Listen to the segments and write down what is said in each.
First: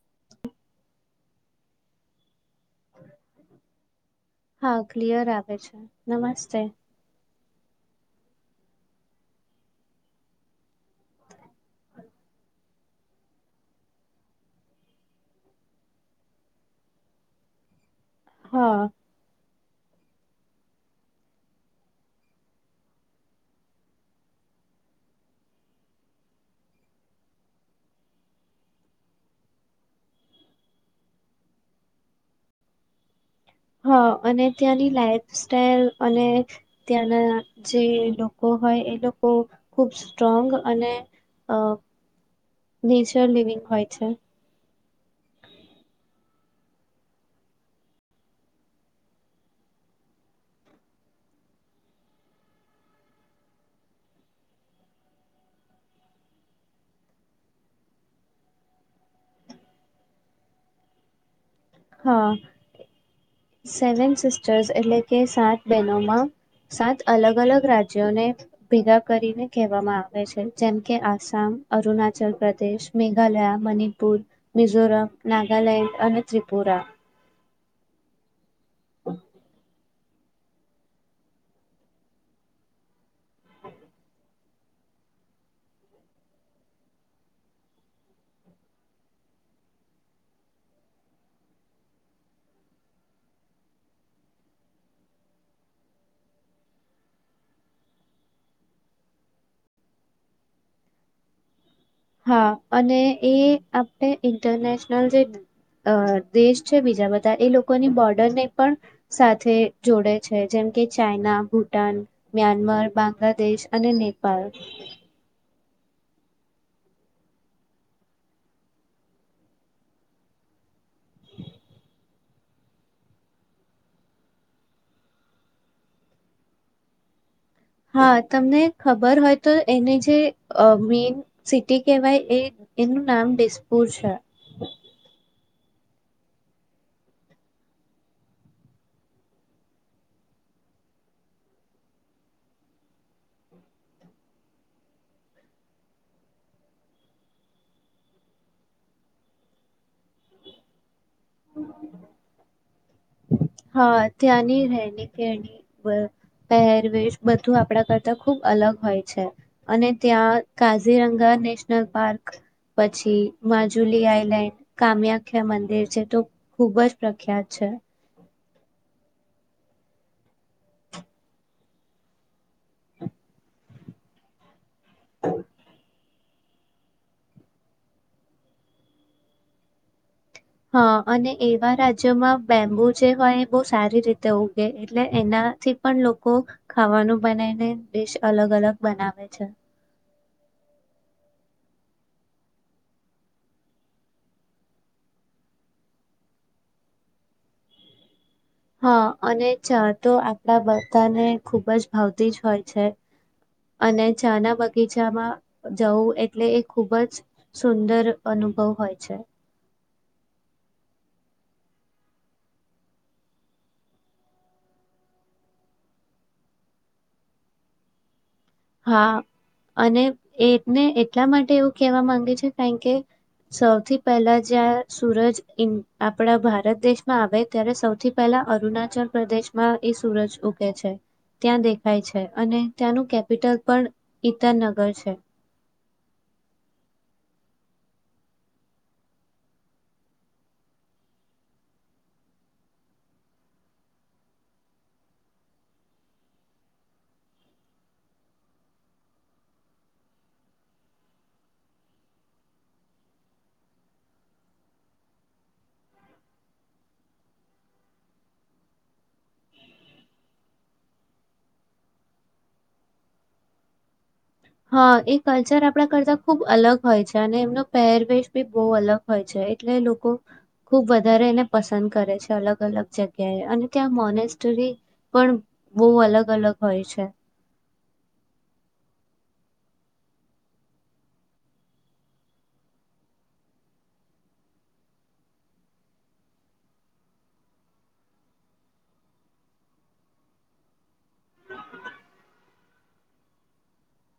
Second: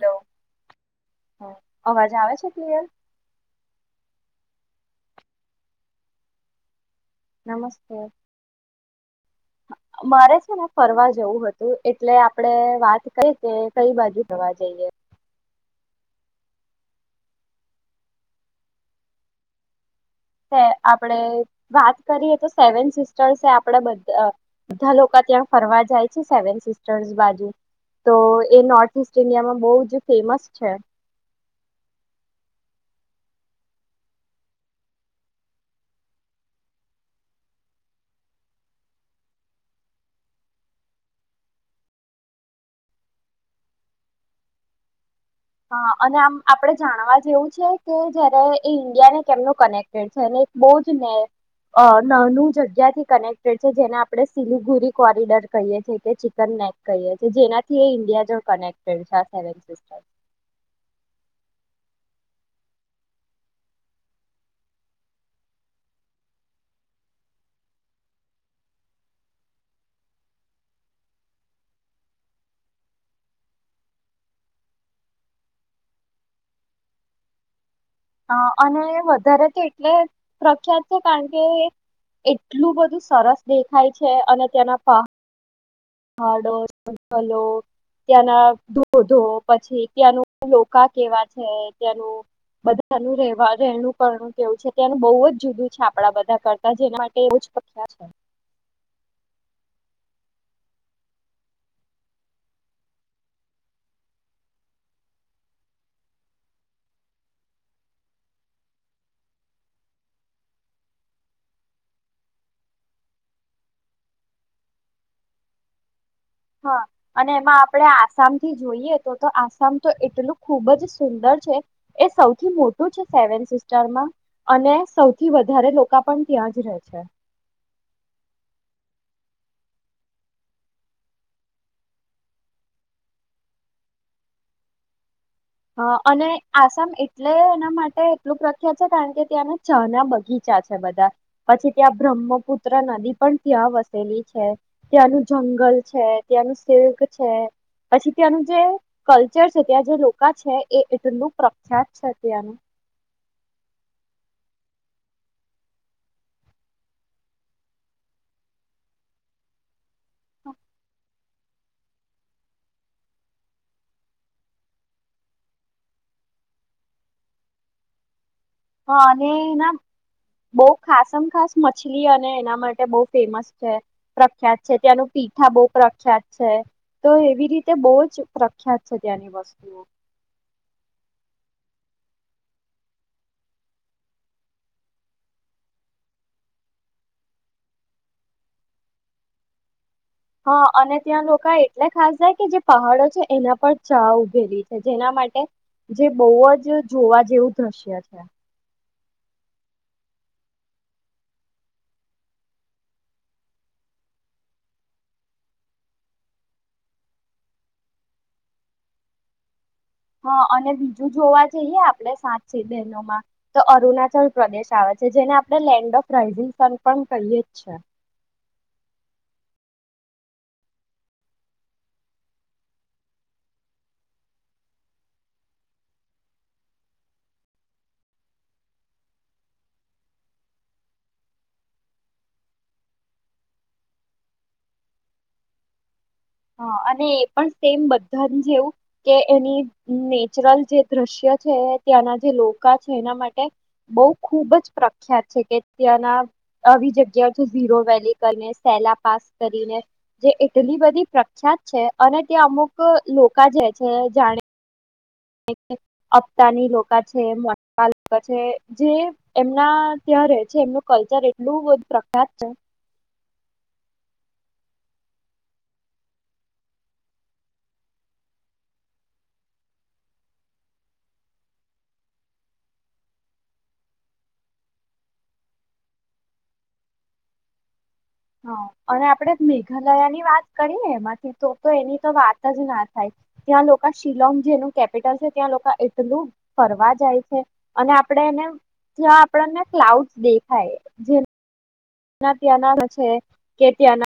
Hello અવાજ આવે છે? એ હા ક્લિયર આવે છે નમસ્તે. નમસ્તે મારે છે ને ફરવા જવું હતું એટલે આપડે વાત કઈ કે કઈ બાજુ થવા જઈએ. હા આપણે વાત કરીએ તો સેવન સિસ્ટર્સ આપણે બધા લોકો ત્યાં ફરવા જાય છે સેવન સિસ્ટર્સ બાજુ તો એ નોર્થ ઈસ્ટ ઇન્ડિયામાં બો જ ફેમસ છે. હા અને ત્યાંની લાઈફ સ્ટાઇલ અને ત્યાંના જે લોકો હોય એ લોકો ખુબ સ્ટ્રોંગ અને નેચર લિવિંગ હોય છે. હ અને આ આપણે જાણવા જેવું છે કે જયારે એ ઇન્ડિયાને કેમનું કનેક્ટેડ છે અને બોજ ને નાનું જગ્યાથી કનેક્ટેડ છે જેને આપણે સિલગુરી કોરિડોર કહીએ છેએ કે ચિકન નેક કહીએ છે જેનાથી એ ઈન્ડિયા જોડે કનેકટેડ છે. [unintelligible] હા સેવન સિસ્ટર્સ એટલે કે સાત બહેનોમાં સાત અલગ અલગ રાજ્યોને ભેગા કરીને કહેવામાં આવે છે જેમ કે આસામ અરુણાચલ પ્રદેશ મેઘાલયા મણિપુર મિઝોરમ નાગાલેન્ડ અને ત્રિપુ પૂરા હા અને વધારે તે એટલે પ્રખ્યાત છે કારણ કે એટલું બધું સરસ દેખાય છે અને તેના પ હાડો જંગલો ત્યાંના ધોધો પછી ત્યાંનું લોકા કેવા છે ત્યાંનું બધાનું રે વા રહેણું કરણું કેવું છે ત્યાંનું બહુ જુદું છે આપડા બધા કરતા જેના માટે એ બો જ પ્રખ્યાત છે. હા અને એ આપણે ઇન્ટરનેશનલ જે દેશ છે બીજા બધા એ લોકોની બોર્ડરને પણ સાથે જોડે છે જેમ કે ચાઈના ભૂટાન મ્યાનમાર બાંગ્લાદેશ અને નેપાળ. હા અને એમાં આપણે આસામથી જોઈએ તો તો આસામ તો એટલું ખૂબ જ સુંદર છે એ સૌથી મોટું છે સેવન સિસ્ટરમાં અને સૌથી વધારે લોકા ઓ પણ ત્યાં જ રહે છે. હા તમને ખબર હોય તો એને જે મેન સિટી કેહેવાય એ એનું નામ દિસપુર છે. હ અને આસામ એટલે એના માટે એટલું પ્રખ્યાત છે કારણ કે ત્યાંના ચહા ના બગીચા છે બધા પછી ત્યાં બ્રહ્મપુત્ર નદી પણ ત્યાં વસેલી છે ત્યાંનું જંગલ છે ત્યાંનું સિલ્ક છે પછી ત્યાંનું જે કલ્ચર છે ત્યાં જે [unintelligible] છે એ એટલું બ પ્રખ્યાત છે ત્યાંનું. હા ત્યાંની રહેણી કેરણી પહેરવેશ બધું આપણા કરતા ખુબ અલગ હોય છે અને ત્યાં કાઝીરંગા ને નેશનલ પાર્ક, પછી માજુલી આઈલેન્ડ, કામ્યાખ્યા મંદિર છે તો ખુબ જ પ્રખ્યાત છે. હા અને એના બો ખાસમ ખાસ મછલી અને એના માટે બહુ ફેમસ છે, પ્રખ્યાત છે. ત્યાંનું પીઠા બહુ પ્રખ્યાત છે, તો એવી રીતે બો જ પ્રખ્યાત છે ત્યાંની વસ્તુઓ. હા અને એવા રાજ્યોમાં બેમ્બુ જે હોય એ બહુ સારી રીતે ઉગે એટલે એનાથી પણ લોકો ખાવાનું બનાવીને ડિશ અલગ અલગ બનાવે છે. હા અને ત્યાં લોકા એટલે ખાસ જાય કે જે પહાડો છે, એના પર ચા ઉભેલી છે, જેના માટે જે બહુ જ જોવા જેવું દ્રશ્ય છે. હા અને ચા તો આપણા બધાને ખૂબ જ ભાવતી જ હોય છે અને ચા ના બગીચામાં જવું એટલે એ ખૂબ જ સુંદર અનુભવ હોય છે. હા અને બીજું જોવા જઈએ આપણે સાત સિઝનોમાં તો અરુણાચલ પ્રદેશ આવે છે, જેને આપણે લેન્ડ ઓફ રાઈઝિંગ સન પણ કહીયે જ છે. હા અને એને એટલા માટે એવું કેહેવા માંગે છે કારણ કે સૌથી પહેલા જ્યાં સૂરજ આપડા ભારત દેશમાં આવે ત્યારે સૌથી પહેલા અરુણાચલ પ્રદેશમાં એ સૂરજ ઉગે છે. ત્યાં દેખાય છે અને ત્યાંનું કે કેપિટલ પણ ઈતાંનગર છે. હ અને એ પણ સેમ બધા જેવું કે એની નેચરલ જે દ્રશ્ય છે, ત્યાંના જે લોકા છે એના માટે બહ ખુબ જ પ્રખ્યાત છે કે ત્યાંના આવી જગ્યાઓ ઝીરો વેલી કરીને સેલા પાસ કરીને જે એટલી બધી પ્રખ્યાત છે અને તે્યા અમુક લોકા જે છે જાણે અપતાની લોકા છે, [unintelligible] લોકા છે જે, એમના ત્યાં રે છે, એમનું કલ્ચર એટલું બધું પ્રખ્યાત છે. હા એ કલ્ચર આપણા કરતા ખૂબ અલગ હોય છે અને એમનો પહેરવેશ બી બહુ અલગ હોય છે. એટલે લોકો ખુબ વધારે એને પસંદ કરે છે. અલગ અલગ જગ્યાએ અને ત્યાં મોનેસ્ટરી પણ બહુ અલગ અલગ હોય છે. હા અને આપડે મેઘાલયા ની વાત કરીએ એમાંથી તો એની તો વાત જ ના થાય. ત્યાં લોક શિલોંગ જેનું કેપિટલ છે, ત્યાં લોક એટલું ફરવા જાય છે અને આપણે એને ત્યાં આપણને ક્લાઉડ દેખાય જે ત્યાના ત્યાંના છે કે ત્યાંના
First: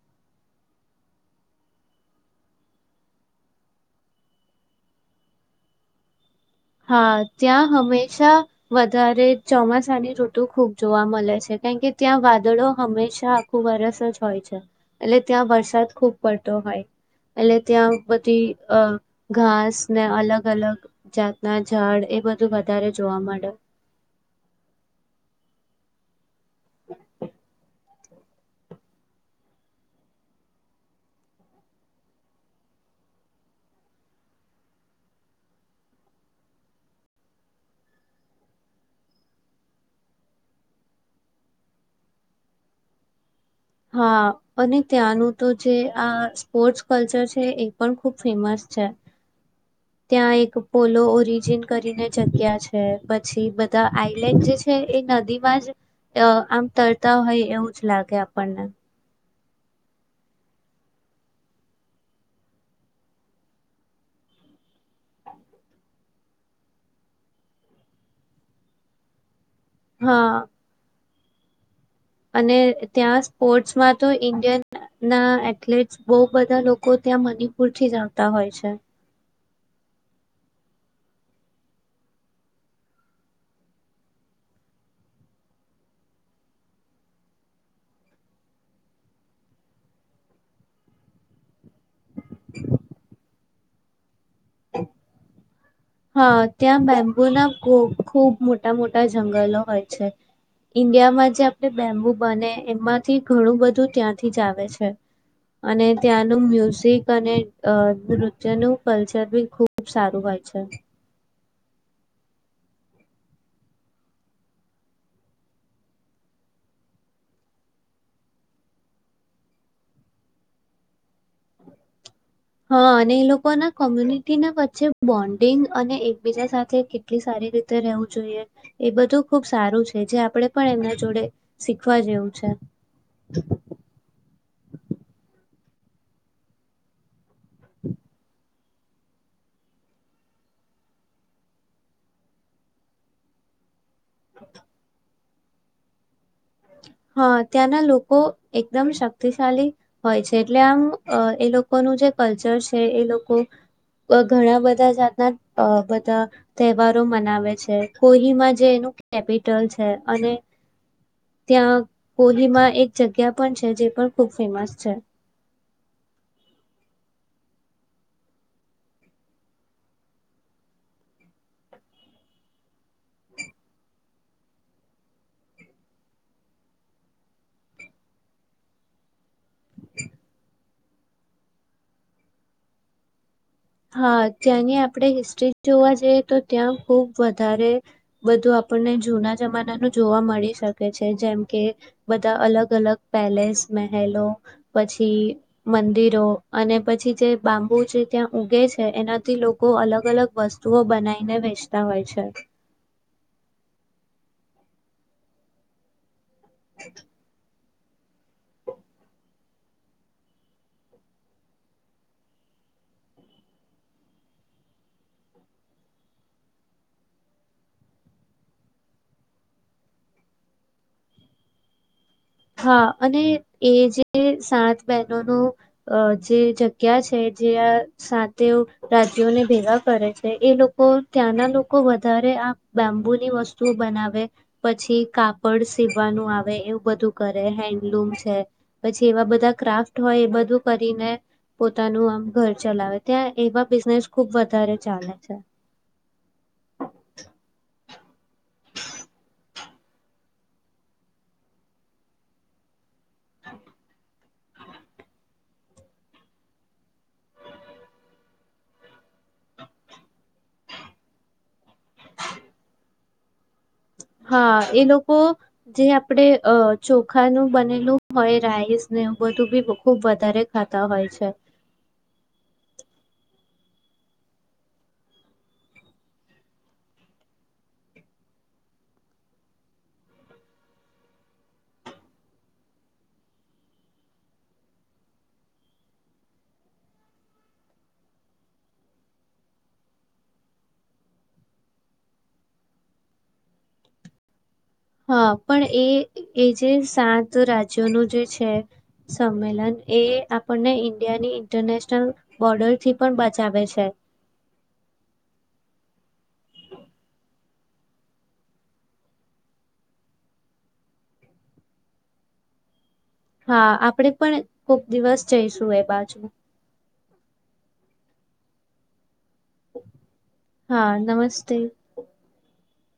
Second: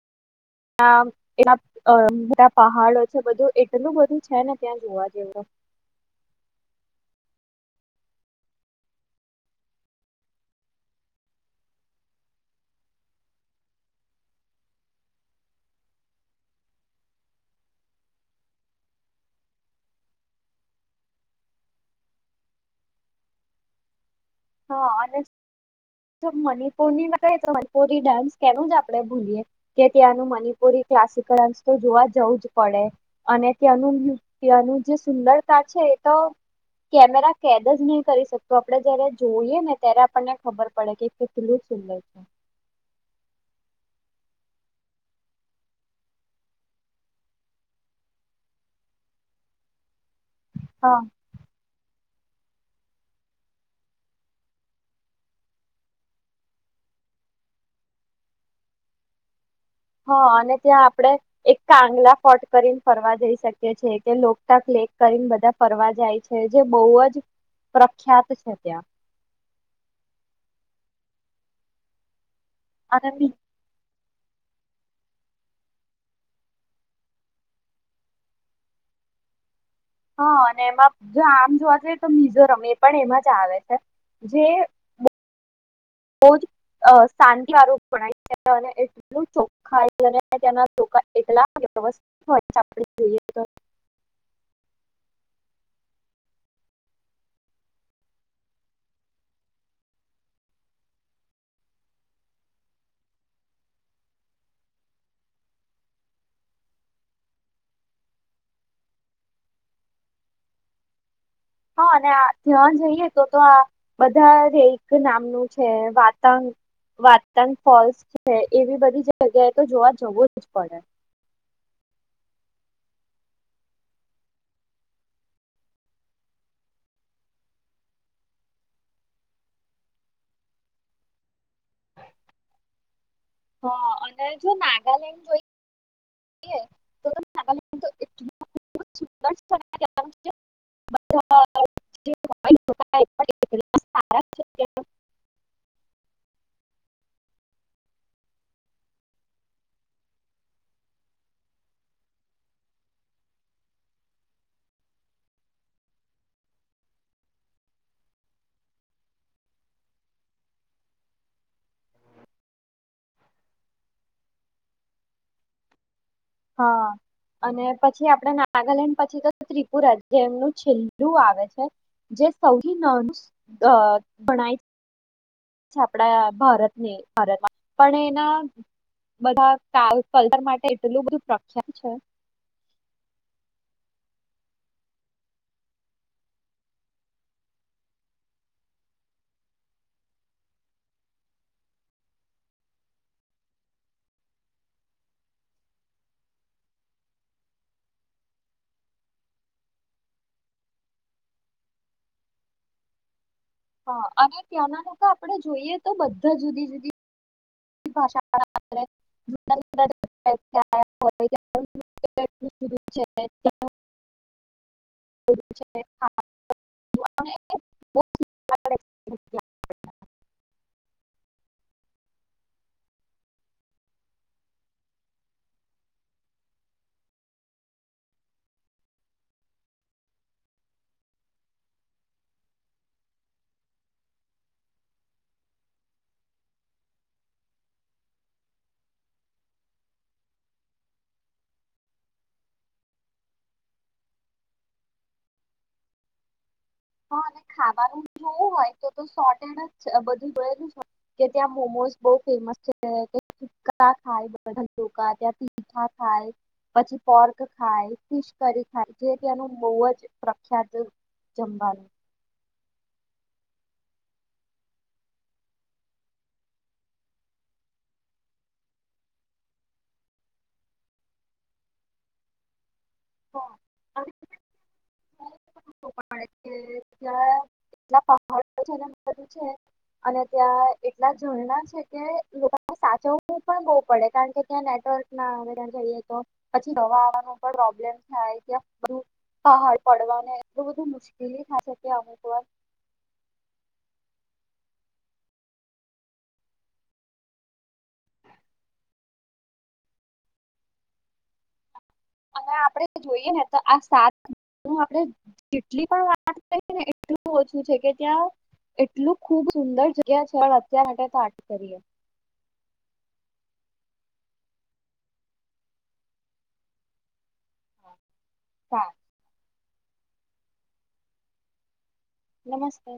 ત્યા એ બધા પહાડો છે બધું એટલું બધું છે ને ત્યાં જોવા જેવું. હા ત્યાં હંમેશા વધારે ચોમાસાની ઋતુ ખૂબ જોવા મળે છે કારણ કે ત્યાં વાદળો હંમેશા આખું વરસ જ હોય છે એટલે ત્યાં વરસાદ ખૂબ પડતો હોય એટલે ત્યાં બધી ઘાસ ને અલગ અલગ જાત ના ઝાડ એ બધું વધારે જોવા મળે. હા અને [unintelligible] ઈ ડાન્સ કેનું જ આપણે ભૂલીએ કે ત્યાંનું મનિપુરી ક્લાસિકલ ડાસ તો જોવા જવું જ પડે અને ત્યાંનું ત્યાંનું જે સુંદરતા છે એ તો કેમેરા કેદ જ નહી કરી શકતો આપણે જારે જોઈએ ને ત્યારે આપણને ખબર પડે કે કેટલું સુંદર છે. હા અને ત્યાંનું તો જે આ સ્પોર્ટ્સ કલ્ચર છે એ પણ ખૂબ ફેમસ છે. ત્યાં એક હા પોલો ઓરિજિન કરીને જગ્યા છે, પછી બધા આઈલેન્ડ જે છે એ નદી માં જ અ આમ તરતા હોય એવું જ લાગે આપ પણને. હા અને ત્યાં આપણે એક કાંગલા ફોર્ટ કરીને ફરવા જઈ શકીએ છેએ કે લોકટાક લેક કરીને બધા ફરવા જાય છે જે બહુ જ પ્રખ્યાત છે. ત્યાં હા. અને અને બી ત્યાં સ્પોર્ટ્સ માં તો ઇન્ડિયન ના એથલેટ્સ બહુ બધા લોકો ત્યાં મણપુર થી આવતા હોય છે. હા અને એમાં જો આમ જોવા જઈએ તો મિઝોરમ એ પણ એમાં જ આવે છે જે બોજ અ શાંતિવાળું ગણાય છે અને એટલું ચોખય તેના એટલા વ્યવસ્થ હોય [unintelligible] આપડ જોઈએ તો હા ત્યાં બેમ્બુ ના કુ ખૂબ મોટા મોટા જંગલો હોય છે ઇન્ડિયામાં જે આપણે બેમ્બુ બને એમાંથી ઘણું બધું ત્યાંથી જ આવે છે અને ત્યાંનું મ્યુઝિક અને અ નૃત્યનું કલ્ચર બી ખૂબ સારું હોય છે. હા અને આ ધ્યાન દઈએ તો તો આ બધા રેક નામનું છે, વાતંગ વાતંગ ફોલ્સ છે, એવી બધી જગ્યાએ તો જોવા જવું જ પડે. હા અને એ લોકોના કોમ્યુનિટીના વચ્ચે બોન્ડિંગ અને એકબીજા સાથે કેટલી સારી રીતે રહેવું જોઈએ એ બધું ખુબ સારું છે જે આપણે પણ એમના જોડે શીખવા જેવું છે. હ અને જો નાગાલેન્ડ જોઈ [unintelligible] [unintelligible] [unintelligible] હા ત્યાંના લોકો એકદમ શક્તિશાળલી હોય છે, એટલે આમ એ લોકોનું જે કલ્ચર છે, એ લોકો ઘણા બધા જાતના બધા અ ત તહેવારો મનાવે છે. કોહીમાં જે એનું કેપિટલ છે અને ત્યાં કોલીમાં એક જગ્યા પણ છે જે પણ ખૂબ ફેમસ છે. હા અને પછી આપણે નાગાલેન્ડ પછી તો ત્રિપુરા જે એમનું છેલ્લું આવે છે જે સૌથી નાનું ગણાય. જે આપડા ભારતની ભારતમાં પણ એના બધા કાલ કલર માટે એટલું બધું પ્રખ્યાત છે હા ત્યાંની આપણે હિસ્ટ્રી જોવા જઈએ તો ત્યાં ખુબ વધારે બધું આપણને જૂના જમાનાનું જોવા મળી શકે છે જેમ કે બધા અલગ અલગ પેલેસ મહેલો પછી મંદિરો અને પછી જે બાંબુ છે ત્યાં. ઉગે છે એનાથી લોકો અલગ અલગ વસ્તુઓ બનાવીને વેચતા હોય છે. હા અને ત્યાંના લોકો આપડણે જોઈએ તો બધા. જ જુદી જુદી. [inaudible] [inaudible] હા અને એ જે સાત બહેનો ન જે જગ્યા છે જે આ સાતે રાજ્યોને ભેગા કરે છે એ લોકો ત્યાંના લોકો વધારે આ બાંબુની વસ્તુઓ બનાવે પછી કાપડ સીવાનું આવે એવું બધું. કરે હેન્ડલુમ છે પછી એવા બધા ક્રાફ્ટ હોય એ બધું કરીને પોતાનું આમ ઘર ચલાવે ત્યાં એવા બિઝનેસ ખુબ વધારે ચાલે છે. નવું હોય તો સો એ જ બધું જોયેલું હો કે ત્યાં મોમો બો ફેમસ છેકા ખાયા ત્યાીઠા ખાય પછી પોર્ક ખાય ફિશ કરી ખાય જે ત્યાંનું બો જ પ્રખ્યાત. જમાનું હા એ લોકો જે આપડે અ ચોખાનું બનેલું હોય રાઈસ ને એવ બધું બી ખુબ વધારે ખાતા હોય છે. હા [inaudible] પણ ત્યાં એટલા પહાડ છે બધું છે અને ત્યાં એટલા ઝરણા છે કે લોકોને સાચવું પણ બહુ પડે કારણ કે ત્યાં નેટવર્ક ના આવે ત્યાં જઈએ તો પછી દવા આવવાનું પણ પ્રોબ્લેમ થાય ત્યાં પહાડ પડવાને. એ બધું મુશ્કેલી થાઈ અમુક વાર. હા પણ એ એ જે સાત રાજ્યોનું જે છે સંમેલન એ આપણને ઇન્ડિયાની ઇન્ટરનેશન. અને આપડે જોઈએ ને તો આ સાત આપણે જેટલી પણ વાત કરીએને એટલું. શ છે કે ત્યાં એટલું ખૂબ સુંદર જગ્યા છે અત્યાર માટે ત કરીએ. હા આપણેે પણ ખુબ દિવસ જઈશું એ બાજુ. હા. હા નમસ્તે. નમસ્તે